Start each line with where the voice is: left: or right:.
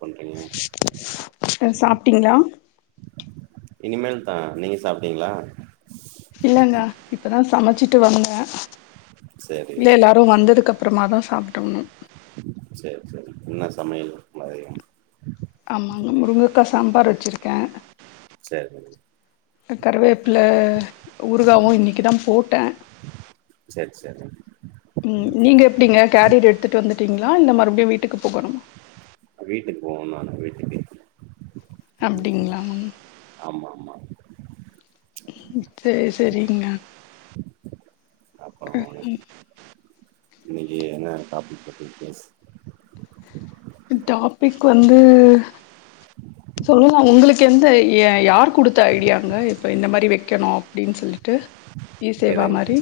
right: பண்றீங்க
left: சாப்டீங்ளா
right: இனிமேல் தா நீங்க சாப்டீங்ளா
left: இல்லங்க இப்பதா சமச்சிட்டு வந்தே
right: சேரி
left: இல்ல எல்லாரு வந்ததுக்கு அப்றமா தா சாப்டணு
right: சேர் சேர் என்னா சமையல் மதியம்
left: ஆமாங்க முருங்கக்கா சாம்பார் வெச்ருக்
right: சேரி
left: க கருவேப்புல ஊறுகாவு இன்னக்கிதா போட்ட
right: செரி
left: உம் நீங்க எப்டிங்க கேரியர் எடுத்துட்டு வந்துட்டீங்களா இல்ல மறு வீட்டுக்கு போகணுமா
right: வீட்டுக்கு போவனு நானு வீட்டுக்கு ம்,
left: அப்டிங்ளா
right: ஆமா ஆமா
left: சேர் செரிங்க
right: இன்னக்கி என்னா டாப்பிக் பத்தி பேஸ்
left: டாப்பிக் வந்து சொல்லுவாங் உங்களுக்கு எந்த ய யார் குடுத்த ஐடியாங்க இப்ப இந்த மாரி வெக்கணு அப்டின் சொல்லிட்டு இ சேவா
right: எதுங்
left: மாறி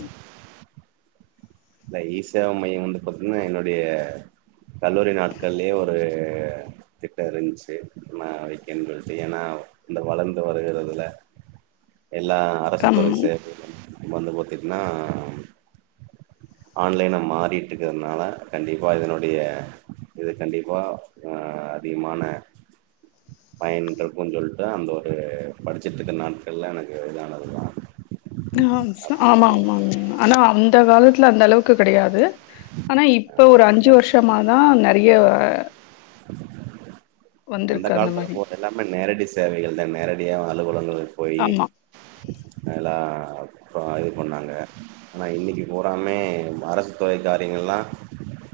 right: இந்த இ சேவா மையம் வந்து பாத்தீங்னா என்னுடைய கல்லூரி நாட்கள்லயே ஒரு திட்டொ இருன்ச்சி நா வெக்கன் சொல்ட்டு ஏனா இந்த வளந்து வருகிறதுல எல்லா அரசு துறை
left: ஆமா
right: [unintelligible] வந்து பாத்தீங்னா ஆன்லைனா மாறிட்ருக்கறனால கண்டிப்பா இதனுடைய இது கண்டிப்பா ஆ அதிகமான பயன் [unintelligible] சொல்ட்டுதா அந்த ஒரு படிச்சிட்ருந்த நாட்கள்ல எனக்கு இது ஆனது தா
left: ஆ இந்த காலத்துல அந்த அளவுக்கு கெடையாது ஆனா இப்ப ஒரு அஞ்சு
right: ஆ
left: வர்ஷமா தா ந நெறைய
right: அந்த
left: வந்திருக்கு
right: காலத்துல
left: மாரி
right: போட் எல்லாமே நேரடி சேவைகள் தா நேர டியா அலுவலங்கள் போய்
left: ஆமா
right: அதல்லா அப்போ இது பண்ணாங்க ஆனா இன்னக்கி பூராவுமே அரசு துறை காரியங்கல்லா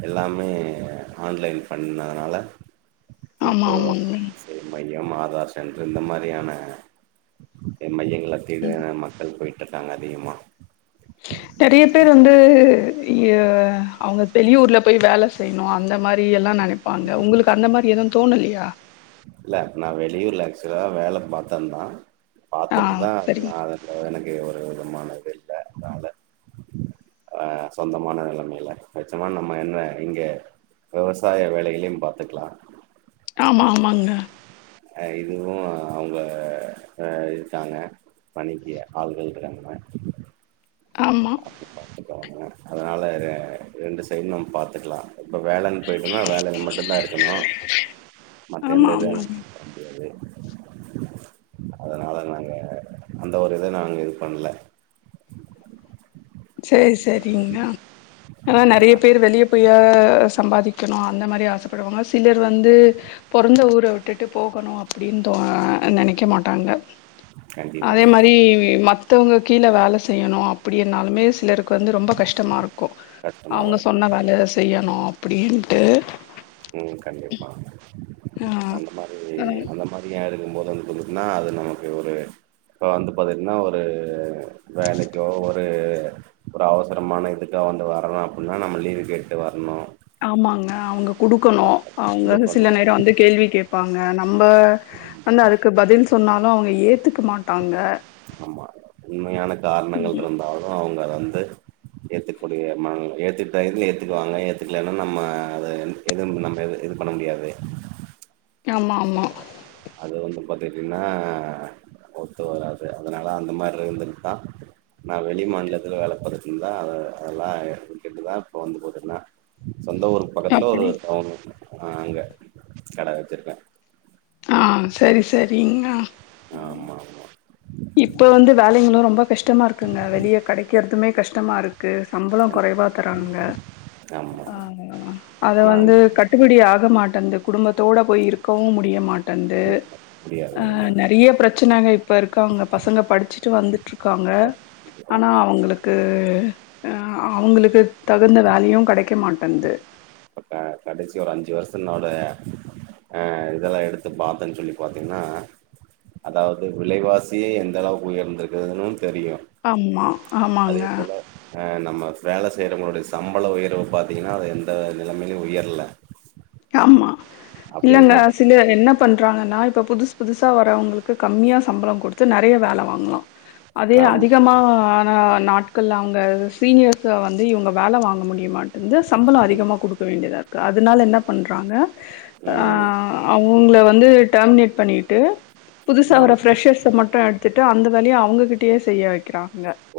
right: எல்லாமே ஆன்லைன் பண்ணதுனால
left: ஆமா ஆமா
right: [unintelligible] சென்ட்ரு இந்த மாரியான என் மைய [unintelligible] மக்கள் போய்ட் ட்ருக்காங்க அதிகமாக
left: நெறைய பேர் வந்து ய அ அவுங்க வெளி ஊர்ல போய் வேல செய்ணு அந்த மாரி எல்லா நெனைப்பாங்க உங்களுக்கு அந்த மாரி எது தோணலையா
right: இல்ல நா வெளியூர்ல ஆக்ஷுவலா வேல பாத்தந்தா
left: ஆ
right: பாத்துட்டுதா அது
left: சரிங்க
right: நா அது எனக் ஒரு விதமான இது இல்ல அதனால ஆ சொந்தமான நெலமைல வெச்சம்னா நம்ம என்ன இங்க விவசாய வேலகளையும் பாத்துக்கலா
left: ஆமா ஆமாங்க
right: அ இதுவு அவுங்க ஆ இருக்காங்க பணிக்கி ஆள்கள் இருகாங்க
left: ஆமா
right: பாங்க அதுனால ரெ ரெண்டு சைடு நம் பாத்துக்லா இப்போ வேலன் போய்டனா வேலைல மட்டுந்தா இருக்கணு மத்த
left: ஆமா
right: எந்த இதுவு
left: ஆமாங்க
right: [inaudible] முடியாது அதுனால நாங்க அந்த ஒரு இத நாங்க இது பண்ல
left: சேரி சேரிங்க ஆனா நெறைய
right: அ
left: பேர் வெளிய போய சம்பாதிக் வைக்கணு அந்த மாரி ஆசப்படுவாங்க சிலர் வந்து பெறந்த ஊர விட்டுட்டு போகணு அப்டின்னு தோ நெனைக்க மாட்டாங்க அதே
right: கண்டிப்பாங்க
left: மாரி மத்தவங்க கீழ வேல செய் செய்யணு அப்டியனாலுமே சிலருக்கு வந்து ரொம்ப கஷ்டமாருக் க்கு
right: கஷ்டமாதா
left: அவங்க
right: இருக்கு
left: சொன்ன வேல செய்யணு அப்டின்டு ட்டு
right: உம் கண்டிப்பா
left: ஆ
right: அந்த மாரி
left: ஆ
right: அந்த மாரி யாருக் பும் போது வந்து [unintelligible] அது நமக்கு ஒரு இப்போ வந்து பாதீங்கன்னா ஒரு வேலைக்கோ ஒரு ஒரு அவசரமான இதுக்கோ வந்து வரணும் அப்டின்னா நமா லீவு கேட்டு வரணு
left: ஆமாங்க அவங்கப் குடுக்கணு
right: அத
left: அவங்க
right: குடுக்கணு
left: சில நேரோ வந்து கேள்வி கேப் ப்பாங்க நம்ம
right: ஆமா
left: வந்து அதுக்கு பதில் சொன்னாலு அவங்க ஏத்துக்க மாட்டாங்க
right: ஆமா உண்மையான காரணங்கள் இருந்தாலு அவங்க வந்து ஏத்துக்கூடிய மனநில ஏத்து இதுல ஏத்துக்குவாங்க ஏத்துக்கலன்னா நம்ம எத எது நம்ம எது இது பண்ண முடியாது ம்ச்
left: ஆமா ஆமா
right: பாத்துக்கிட்டீங்கன்னா ஒத்து வராது அதனால அந்த மாரி இருந்துட் தா நா வெளி மாநிலத்துல வேல பாத்துட்ருந்தே அ அதெல்லா எடுத்துக்கிட்டு தா இப்போ வந்து [unintelligible] சொந்த ஊரு பக்கத்தல ஒரு
left: அப்டி
right: டவுன்னு ஆ அங்க கட வச்சிருக்கே
left: ஆ, செரி செரிங்க
right: ஆமா ஆமா
left: இப்ப வந்து வேலைங்களு ரொம்ப கஷ் டமா இருக்குங்க வெளியே கெடைக்கறதுமே கஷ்டமாருக் க்கு சம்பளோ
right: கண்
left: குறைவா தராங்க
right: ஆமா
left: ஆ அது
right: ஆனா
left: வந்து கட்டுபடி ஆக மாட் டந்த குடும்பத்தோட போய் இருக்கவு முடிய மாட் டந்து
right: முடியாது
left: அ
right: முடியாது
left: நெறைய பிரச்சனங்க இப்ப இருக் ப்ப அவங்க பசங்க படிச்சுட்டு வந்துட்ருக்காங்க
right: பா கண்டிப்பா
left: ஆனா அவங்களுக்கு ஆ அவங்களுக்கு தகுந்த வேலையு கெடைக்க மாட்டேங்து
right: அக்கா கடைசி ஒரு அஞ்சு வருஷம்னாலு அ இதெல்லா எடுத்து பாத்தேன்னு சொல்லி பாத்தீங்னா அதாவது விலைவாசி எந்த அளவுக்கு உயர்ந்திருக்குதுன் தெரியு
left: ஆமா
right: அதே
left: ஆமாங்க
right: போல அ நம் ஆமா வேல செய்யறவங்ளுடைய சம்பள உயர்வு பாத்தீங்கன்னா அது எந் எந்த நெலமையிலும் உயர்ல
left: ஆமா இல்லங்க
right: இருக்கிறப்ப
left: சிலர் என்ன பண்றாங்கன்னா இப்ப புதுசு புதுசா வரவங்களுக்கு கம்மியா சம்பளம் கொடுத்து நெறைய வேலை வாங்கலாம் அதே
right: ஆமா
left: அதிகமா ஆ நான் நாட்கள் அவங்க சீனியர்ஸ் வந்து இவுங்க வேலை வாங்க முடியுமாட் வந்து சம்பளம் அதிகமா கொடுக்க வேண்டியதா இருக்கு அதனால என்ன பண்றாங்க அ
right: ம்
left: அவங்கள வ ந்து டர்மினேட் பண்ணிட்டு புதுசா ஒரு
right: ஆமா
left: ஃப்ர்ஷர்ஸ் மட்டும் எடுத்துட்டு அந்த வேலயை அவுங்ககிட்டயே செய்ய வைக்கிறான்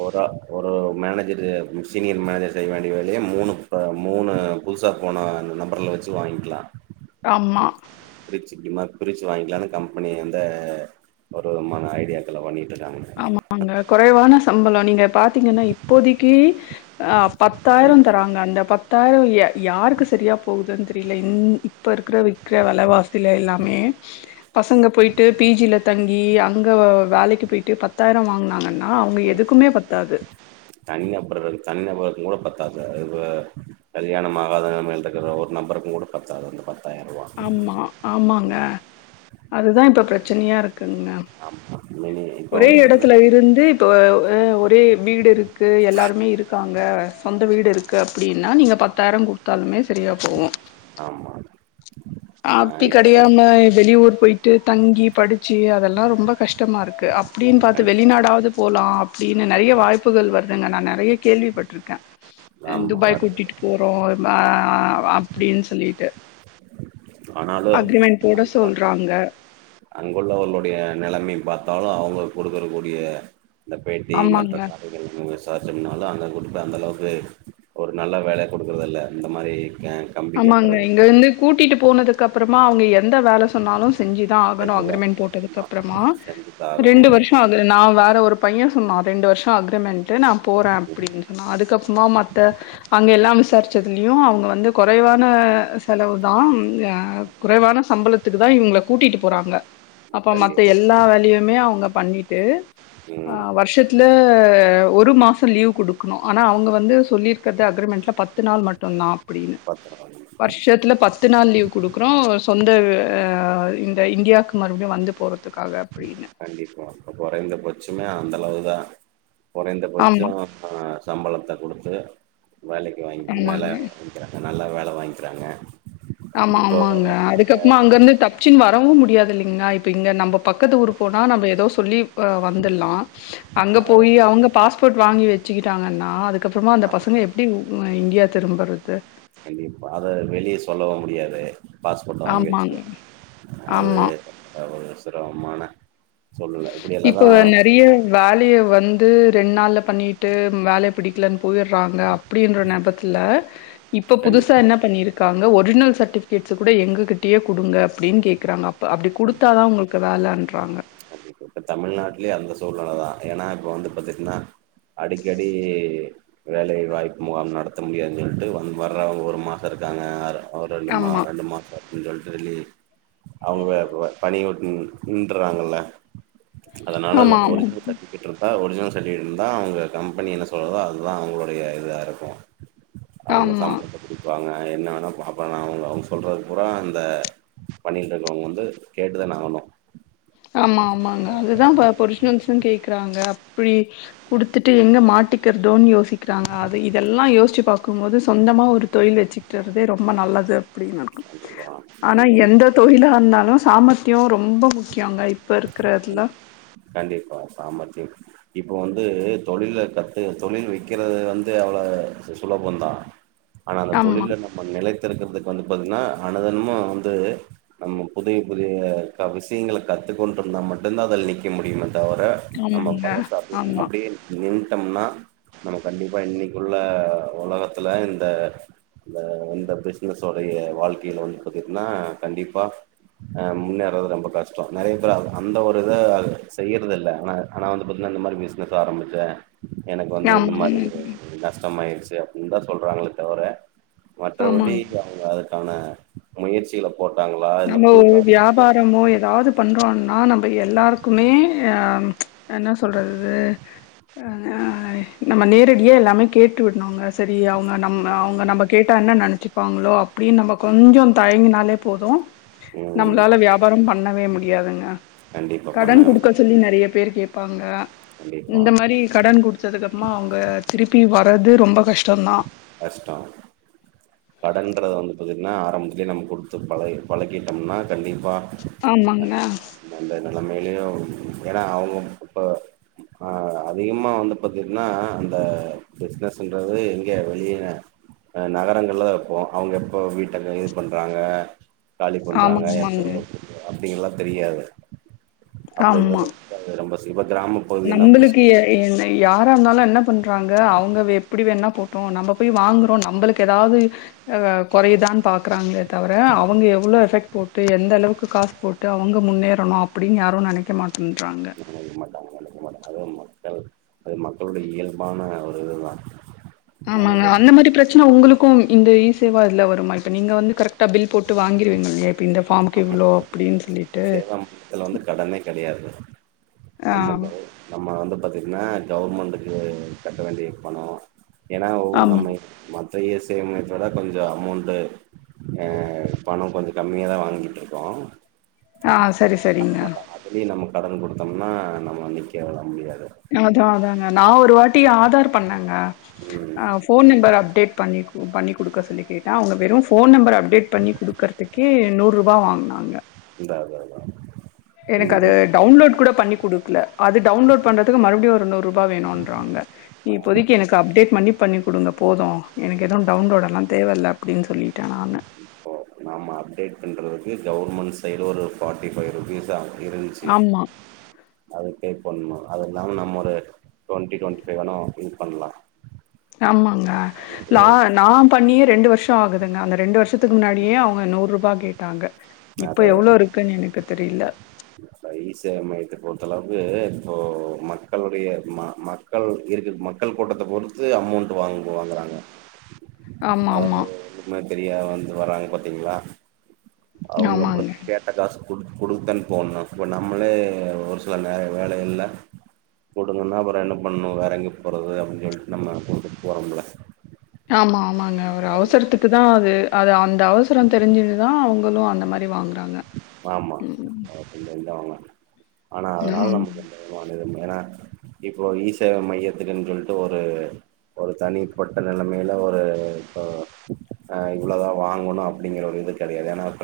right: ஒரா ஒரு மேனேஜரு சீனியர் மேனேஜர் செய்ய வேண்டிய வேலயை மூணு மூணு புதுசா போன அந்த நம்பர்ல வச்சு வாங்கிக்கலாம்
left: ஆமா
right: பிரிச்சு வாங்கிக்கலனு கம்பெனி அந்த ஒரு மன ஐடியாக்களே பண்ணிட்டுருக்காங்க
left: ஆமாங்க குறைவான சம்பளம் நீங்க பாத்தீங்கன்னா இப்போதைக்கி ஆ
right: ம்
left: பத்தாயிரம் தராங்க அந்த பத் த்தாயிரம் யா யாருக்கு சரியா போகுதுன்னு தெரியல ன் இப்ப இருக்ற விக்கிற வெலவா சில எல்லாமே பசங்க போயிட்டு பி ஜி ல தங்கி அங்க வேலைக்கு போயி ட்டு பத்தாயிரம் வாங்குனாங்கன்னா அவுங்க எதுக்குமே பத்தாது
right: தனி நபர்கள் இரு தனி நபர் மூட பத்தாது வ கல்யாணம் ஆகாத நிலமமை இருக்கிற ஒரு நபருக்கும் கூட பத்தாது அந்த பத்
left: ஆமா ஆமாங்க அதுதான் இப்ப பிரச்சனையா இருக்குங்க
right: ஆமா மினி இப்ப
left: ஒரே
right: வந்து பாத்தீங்கன்னா
left: இடத்துல இருந்து இப்ப அ அ ஒரே வீடு இருக்கு எல்லாருமே இருக்காங்க சொந்த வீடு இருக்கு அப்டின்னா நீங்க பத்தாயிரம் கொடுத்தாலுமே சரியா போகும்
right: ஆமா ஆ
left: அப்டி
right: இப்ப
left: கிடையாம வெளியூர் போயிட்டு தங்கி படு சம்சுல்ஆஅதெல்லா ரொம்ப கஷ்டமா இருக்கு அப்டின்னு பாத்து
right: கண்-
left: வெளிநாடாவது போலா அப்டின்னு நெறைய வாய்ப்புகள் வருதுங்க நா நெறைய கேள்விப்பட்டிருக்கே
right: ஆமா
left: துபாய்
right: வருது
left: கூட்டிட்டு போறோ அப்படின் சொல்லி ட்டு
right: ஆனாலு
left: அக்ரிமெண்ட் போட
right: அதுதா
left: சொல்றாங்க
right: அங்குள்ளவர்களுடைய நெலமை பாத்தாலு அவுங்க குடுக்கற கூடிய இந்த பேட்டி மற்ற
left: ஆமாங்க
right: காலைகளுக்கு விசார்ச்சுனாலு அங்க கொடு இப்போ அந்த அளவுக்கு ஒரு நல்ல வேல குடுக்குறதில்ல இந்த மாரி க கம்பி
left: ஆமாங்க
right: கட்டுறது
left: இங்க வந்து கூட்டிட்டு போனதுக்கப்றம் மா அவுங்க எந்த வேல சொன்னாலு செஞ்சு தா ஆகணு
right: செஞ்சுதா
left: அக்ரிமெண்ட் போட்டதுக்கு
right: ஆமா
left: அப்பறமா
right: செஞ்சுதா ஆகணு
left: ரெண்டு வருஷோ ஆகுது நா வேற ஒரு பையன் சொன்னா ரெண்டு வருஷம் அக்ரிமெண்ட் ட்டு நா போறே அப்படின் அதுக்கப்புறமா மத்த அங்க எல்லாம் விசாரிச்சதுலயும் அவுங்க குறைவான செலவு தா ம் குறைவான சம்பளத்துக்கு தா இவுங்கள கூட்டிட்டு போறாங்க அப்ப மத்த
right: கண்டிப்பா
left: எல்லா வேலையுமே அவுங்க பண்ணிட்டு அ
right: ம்
left: வருஷத்துல ஒரு மாசம் லீவ் குடுக்கணும் ஆனா அவங்க வந்து சொல்லிருக்குறது அக்ரிமெண்ட்ல பத்து நாள் மட்டுதா அப்படின்னு
right: பாத்துக்கலாங்க
left: வர்ஷத்துல பத்து நாள் லீவ் குடுக்குறோ சொந்த அ ஆ இந்த இண்டியாக்கு மறுபடியு வந்து போற
right: கண்டிப்பா அப்ப கொறைந்தபச்சமே அந்த அளவு தா கொறைந்த பட்ச
left: ஆமா
right: ஆஹ் சம்பளத்த குடுத்து வேலக்கி வாங்கி வேல
left: ஆமாங்க
right: வாங்கிறாங்க நல்லா வே ல வாங்கிறாங்க
left: ஆமா ஆமாங்க அதுக்கப்மா அங்க இருந்து தப்ச்சுன் வரவு முடியாது இல்லைங்ளா இப் ப்ப இங்க நம்பப் பக்கத்து ஊரு போனா நம்ப எதோ சொ சொல்லிவ் இப்ப வந்தர்லா அங்க போயி அவங்க பாஸ்போர்ட் வாங்கி வெச்சுக்கிட்டாங்கன்னா ஆ அதுக் கப்றமா அந்த பசங்க எப்டி உ மே இண்டியா திரும்பறது
right: கண்டிப்பா அத வெளிய சொல்லவு முடியாது பாஸ்போர்ட்டு வாங்கி
left: ஆமாங்க
right: வச்சுக்குவா அது
left: ஆமா
right: தவறு த்ரோகமான
left: இப்போ நெறைய வேலைய வந் ந்து ரெண்ட் நாள்ல பண்ணிட்டு வேலய பிடிக்கலன் போயிறாங்க அப்டின்ற நெபத்துல இப்ப புதுசா என்ன
right: கண்டிப்பா
left: பண்ணிருக்காங்க ஒரிஜ்னல் சர்ட் ட்டிஃப்கேட்ஸ கூட எங்ககிட்டயே குடுங்க அப்டின் கேக்குறாங்க இப்ப அப்டி குடுத்தா தா உங்களுக்கு வேலன்றாங்க
right: இப்ப இப்ப தமிழ்நாட்டலே அந்த சூழ்நெல தா ஏனா இப்ப வந்து பாத்துட்னா அடிக்கடி வேலை வாய்ப்பு முகாம் நடத்த முடியாதுன் சொல்ட்டு வந் வர்றவங்க ஒரு மாச இருக்காங்க அ அவர் ரெண்டு மா
left: ஆமா
right: ரெண்டு மாச அப்டின் சொல்ட்டு லீ அவங்க துவ பணிவுட் நின் நின்றாங்க ளா அதனாலதா
left: ஆமா ஆமா
right: ஒரிஜ்னல் சர்ட்டிஃபிகேட் இருந்தா ஒரு ஒரிஜ்னல் சர்ட்டிஃபிகேட் இருந்தா அவங்க கம்பெனி என்ன சொல்லுதோ அதுதா அவங்களுடைய இதா இருக்கு அவங்க
left: ஆமா
right: சம்பளத்த புடிப்பாங்க அ என்ன வேணா பாப்பாங்க அவங் அவங்க சொல்றது பூரா அந்த பணியில் இருக்கவங்க வந்து கேட்டுதான ஆகணு
left: ஆமா ஆமாங்க அதுதா இப்ப பொரிசுனல்ஸு கேக்கு க்றாங்க இப்டி குடுத்துட்டு எங்க மாட் மாட்டிக்கிறதோன் யோசிக்கிறாங்க அது இதெல்லா யோசிச்சு பாக்கும்போது சொந்தமா ஒரு தொழில் வெச்சுட்றதே ரொம்ப நல்லது அப்பிடின்னு இருக்கு
right: கண்டிப்பா
left: ஆனா
right: சொந்தமா
left: எந்த தொழிலா இருந்தாலு சாமர்த் அய்யோ ரொம்ப சியாங்க இப்ப இருக்கிறதுல
right: கண்டிப்பா சாமர்த்தி இப்ப வந்து தொழில கத்து தொழில் வெக்கறது வந்து அவ்ள சுலபந்தா ஆனா அந்த
left: ஆமா
right: தொழில்ல நம்ம நிலைத்திருக்கறதுக்கு வந்து பாத்திங்னா அனுதெனமு வந்து நம்ம புதிய புதிய விஷயங்கள கத்துக்கொண்ருந்தா மட் டுந்தா அதுல நிக்க முடியுமே தவர நம்ம
left: ஆமாங்க
right: பழச அப்டியே
left: ஆமா
right: அப்டியே நின் ட்டம்னா நம்ம கண்டிப்பா இன்னைக்குள்ள ஒலகத்துல இந்த இந்த இந்த பிஸ்னசோடைய வாழ்க்கைல வந்து பாத்துட்டனா கண்டிப்பா அ முன்னேர்றது ரொம்ப கஷ்ட நெறைய பேர் அந்த ஒரு இத செய்யறதில்ல ஆனா ஆனா வந்து பாத்தினா இந்த மாரி பிசினஸ் ஆரம்பிச்சே எனக்கு வந்து இந்த
left: ஆமா
right: மாரி
left: ஆமாங்க
right: நஷ்டமாயிருச் சு அப்டின்தா சொல்றாங்ளே தவர மற்றபடி
left: ஆமாங்க
right: அவுங்க அ துக்கான முயற்சிகள போட்டாங்களா இல்ல
left: நம்ம
right: புது
left: ஒரு
right: காரணங்களா
left: வியாபாரமோ எதாது பண்றோனா நம்ப எல்லாருக்குமே என்ன சொல்றது நம்ம நேரடியா எல்லாமே கேட்டு விடுனோங்க சரி அவங்க நம்
right: தெரியல.
left: அவங்க நம்ம கேட்டானே நெனைச் சிப்பாங்களோ அப்பிடின் நம்ம கொஞ்ச தயங்கினாலே போது
right: ம்
left: நம்மளால வியாபாரம் பண்ணவே முடியாதுங்க
right: கண்டிப்பா
left: கடன்
right: பண்ணவே
left: குடுக்க
right: முடியாது
left: சொல்லி நெறைய பேர் கேப் பாங்க
right: கண்டிப்பா
left: இந்த மாரி கடன் குடுத்ததுக்கு அப்பமா அவங்க திருப்பி வா வரது ரொம்ப கஷ்
right: கஷ்டோ கடன்றத வந்து பாத்திங் ன்னா ஆரம்பத்துலே நம்ம குடுத்து பழகி பழகிட்டம்னா கண்டிப்பா
left: ஆமாங்க
right: இந்த மேலயும் ஏன்னா அவங்க இப்போ ஆ அதிகமா வந்து பாத்தீங்கன்னா அந்த பிஸ்னஸ்ன்றது கே வெளியில அ நகரங்கள்ல தா வெப்போ அவங்க எப்போ வீட்ட க இது பண்றாங்க காலி
left: ஆமா
right: பண்றாங்க எப்போ
left: ஆமாங்க
right: [inaudible] அப்டிங்கல்லா தெரியாது [unintelligible] ரொம்ப ஸ்
left: நம்மளுக்கு எ என்ன யாரா இருந்தாலு என்ன பண்றாங்க அவங்க எப்படி வேண்ணா போட்டோ நம்ம போய் வாங்கறோ நம்பளுக்கு எதாது அ கொறையுதான் பாக்கறாங்களே தவர அவங்க எவ்ளோ எஃபெக்ட் போட்டு எந்த அளவுக்கு காசு போட்டு அவங்க முன்னேறணு அப்டின்னு யாரு நெனைக்க மாட்டன்றாங்க
right: நினைக்க மாட்டாங்க நினைக்க மாட்டாங்க அது மக்கள் அது மக்களுடைய இயல்பான ஒரு இதுதா
left: ஆமாங்க
right: நமக்கு
left: அந்த மாரி ப்ரச்சன உங்குளுக்கு இந்த இ சேவா இதுல வருமா இப்ப நீங்க வந்து கரெக்டா பில் போட்டு வாங்கிருவிங்க இல்லியா இப்ப இந்த ஃபார்ம்க்கு இவ்ளோ அப்பிடின் சொல்லி
right: சேவா மையத்துல வந்து கடனே கெ கெடயாது
left: ஆ
right: நமக் அ நம்ம வந்தப பாத்தீங்னா கவர்மெண்டுக்கு கட்ட வேண்டிய பணோ ஏனா ஒ
left: ஆமா
right: நம்ம [inaudible] மா தைய சேவமைதட கொஞ்சோ அமோண்டு எ பணோ கொஞ்சோ கம்மியாதா வாங்கிட்ருக்கோ
left: ஆ சரி சரிங்னா
right: அதனால அதுலயு நம்ம கடன் குடுதம்னா நம்ம வந்து கேவ்ல முடியாது
left: அது அதாங்க நா ஒரு வாட் டி ஆதார் பண்ண
right: ம்
left: ஆ ஃபோன் நம்பர் அப்டேட் பண்ணி பண்ணிக் குடுக்க சொல்லி கேட்ட அவங்க வெரு ஃபோன் நம்பர் அப்டேட் பண்ணி குடுக்கர்துக்கே நூருபா வாங்னாங்க
right: அதா அதா அதா
left: எனக்கு
right: இதுக்கு
left: அது
right: வந்து
left: டவ்ன்லோட் கூட பண்ணி குடுக்ல அது டவுன்லோட் பண்றதுக்கு மறுபடியு ஒரு நூறுபா வேணுன்றாங்க இப்போதிக்கி எனக்கு அப்டேட் பண்ணி பண்ணி குடுங்க போது எனக்கு எதுவு டவுன்லோடுலா தேவ இல்ல அப்டின்னு சொல்லி
right: இப்போ நாம அப்டேட் பண்றதுக் கு கவுர்மெண்ட் சைடு ஒரு ஃபார்ட்டி ஃபைவ் ருபீஸ் ஆகு இருந்ச்சு
left: ஆமா.
right: அதுக்கே பண்ணோ அத இல்லாம நம்மொரு டுவெண்டி டுவெண்டி ஃபைவ் வேனா திங் பண்லா
left: ஆமாங்க
right: அது
left: நா நா பண்ணியே ரெண்டு வருஷ ஆகுதுங்க அந்த ரெண்டு வருஷத் துக்கு முன்னாடியே அவுங்க நூறுபா கேட்டாங்க இப்ப
right: அதா
left: எவ்ளோ இருக்குன்னு எனக்கு தெரியல.
right: அதா இ சேவ மையத்த பொறுத் த்துல வந்து இப்போ மக்களுடய ம மக்கள் இருக்கு மக்கள் கூட்டத்த பொறுத்து அமௌண்ட் வாங்கு வாங்குறாங்க
left: ஆமா,
right: அ
left: ஆமா.
right: ஒரு மாதிரியா வந் இது வராங் பாத்தீங்களா அவுங்க அப்றோ
left: ஆமாங்க.
right: கேட்ட காசு குடுத் குடுத்தன் போனா இப்போ நம்மளே ஒரு சில நேர கால எல்லா குடுக்கனா அப்றோ என்ன பண்ணு வேற எங்கே போறது அப்டின்னு சொல்லிட்டு நம்ம குடுத்துட்டு போறோம்ல
left: ஆமா ஆமாங்க
right: அந்த
left: ஒரு
right: மாரி
left: அவசரத்துக்கு தா அது அது அந் அவசரம் தெரிஞ்சுரிதா அவுங் அவளும் அந்த மாரி வாங்க
right: ஆமா [unintelligible] ந்தவங்க ஆனா அதனால
left: ஆ.
right: நமக் எந்த விதமான ஏனா இப்போ ஈசேவை மையத்துக்குன்னு சொல்லிட்டு ஒரு ஒரு தனிப்பட்ட நிலைமையில ஒரு இப்ப் இவ்வளோதா வாங்கணு அப்டிங்கற ஒரு இது கிடையாது ஏனா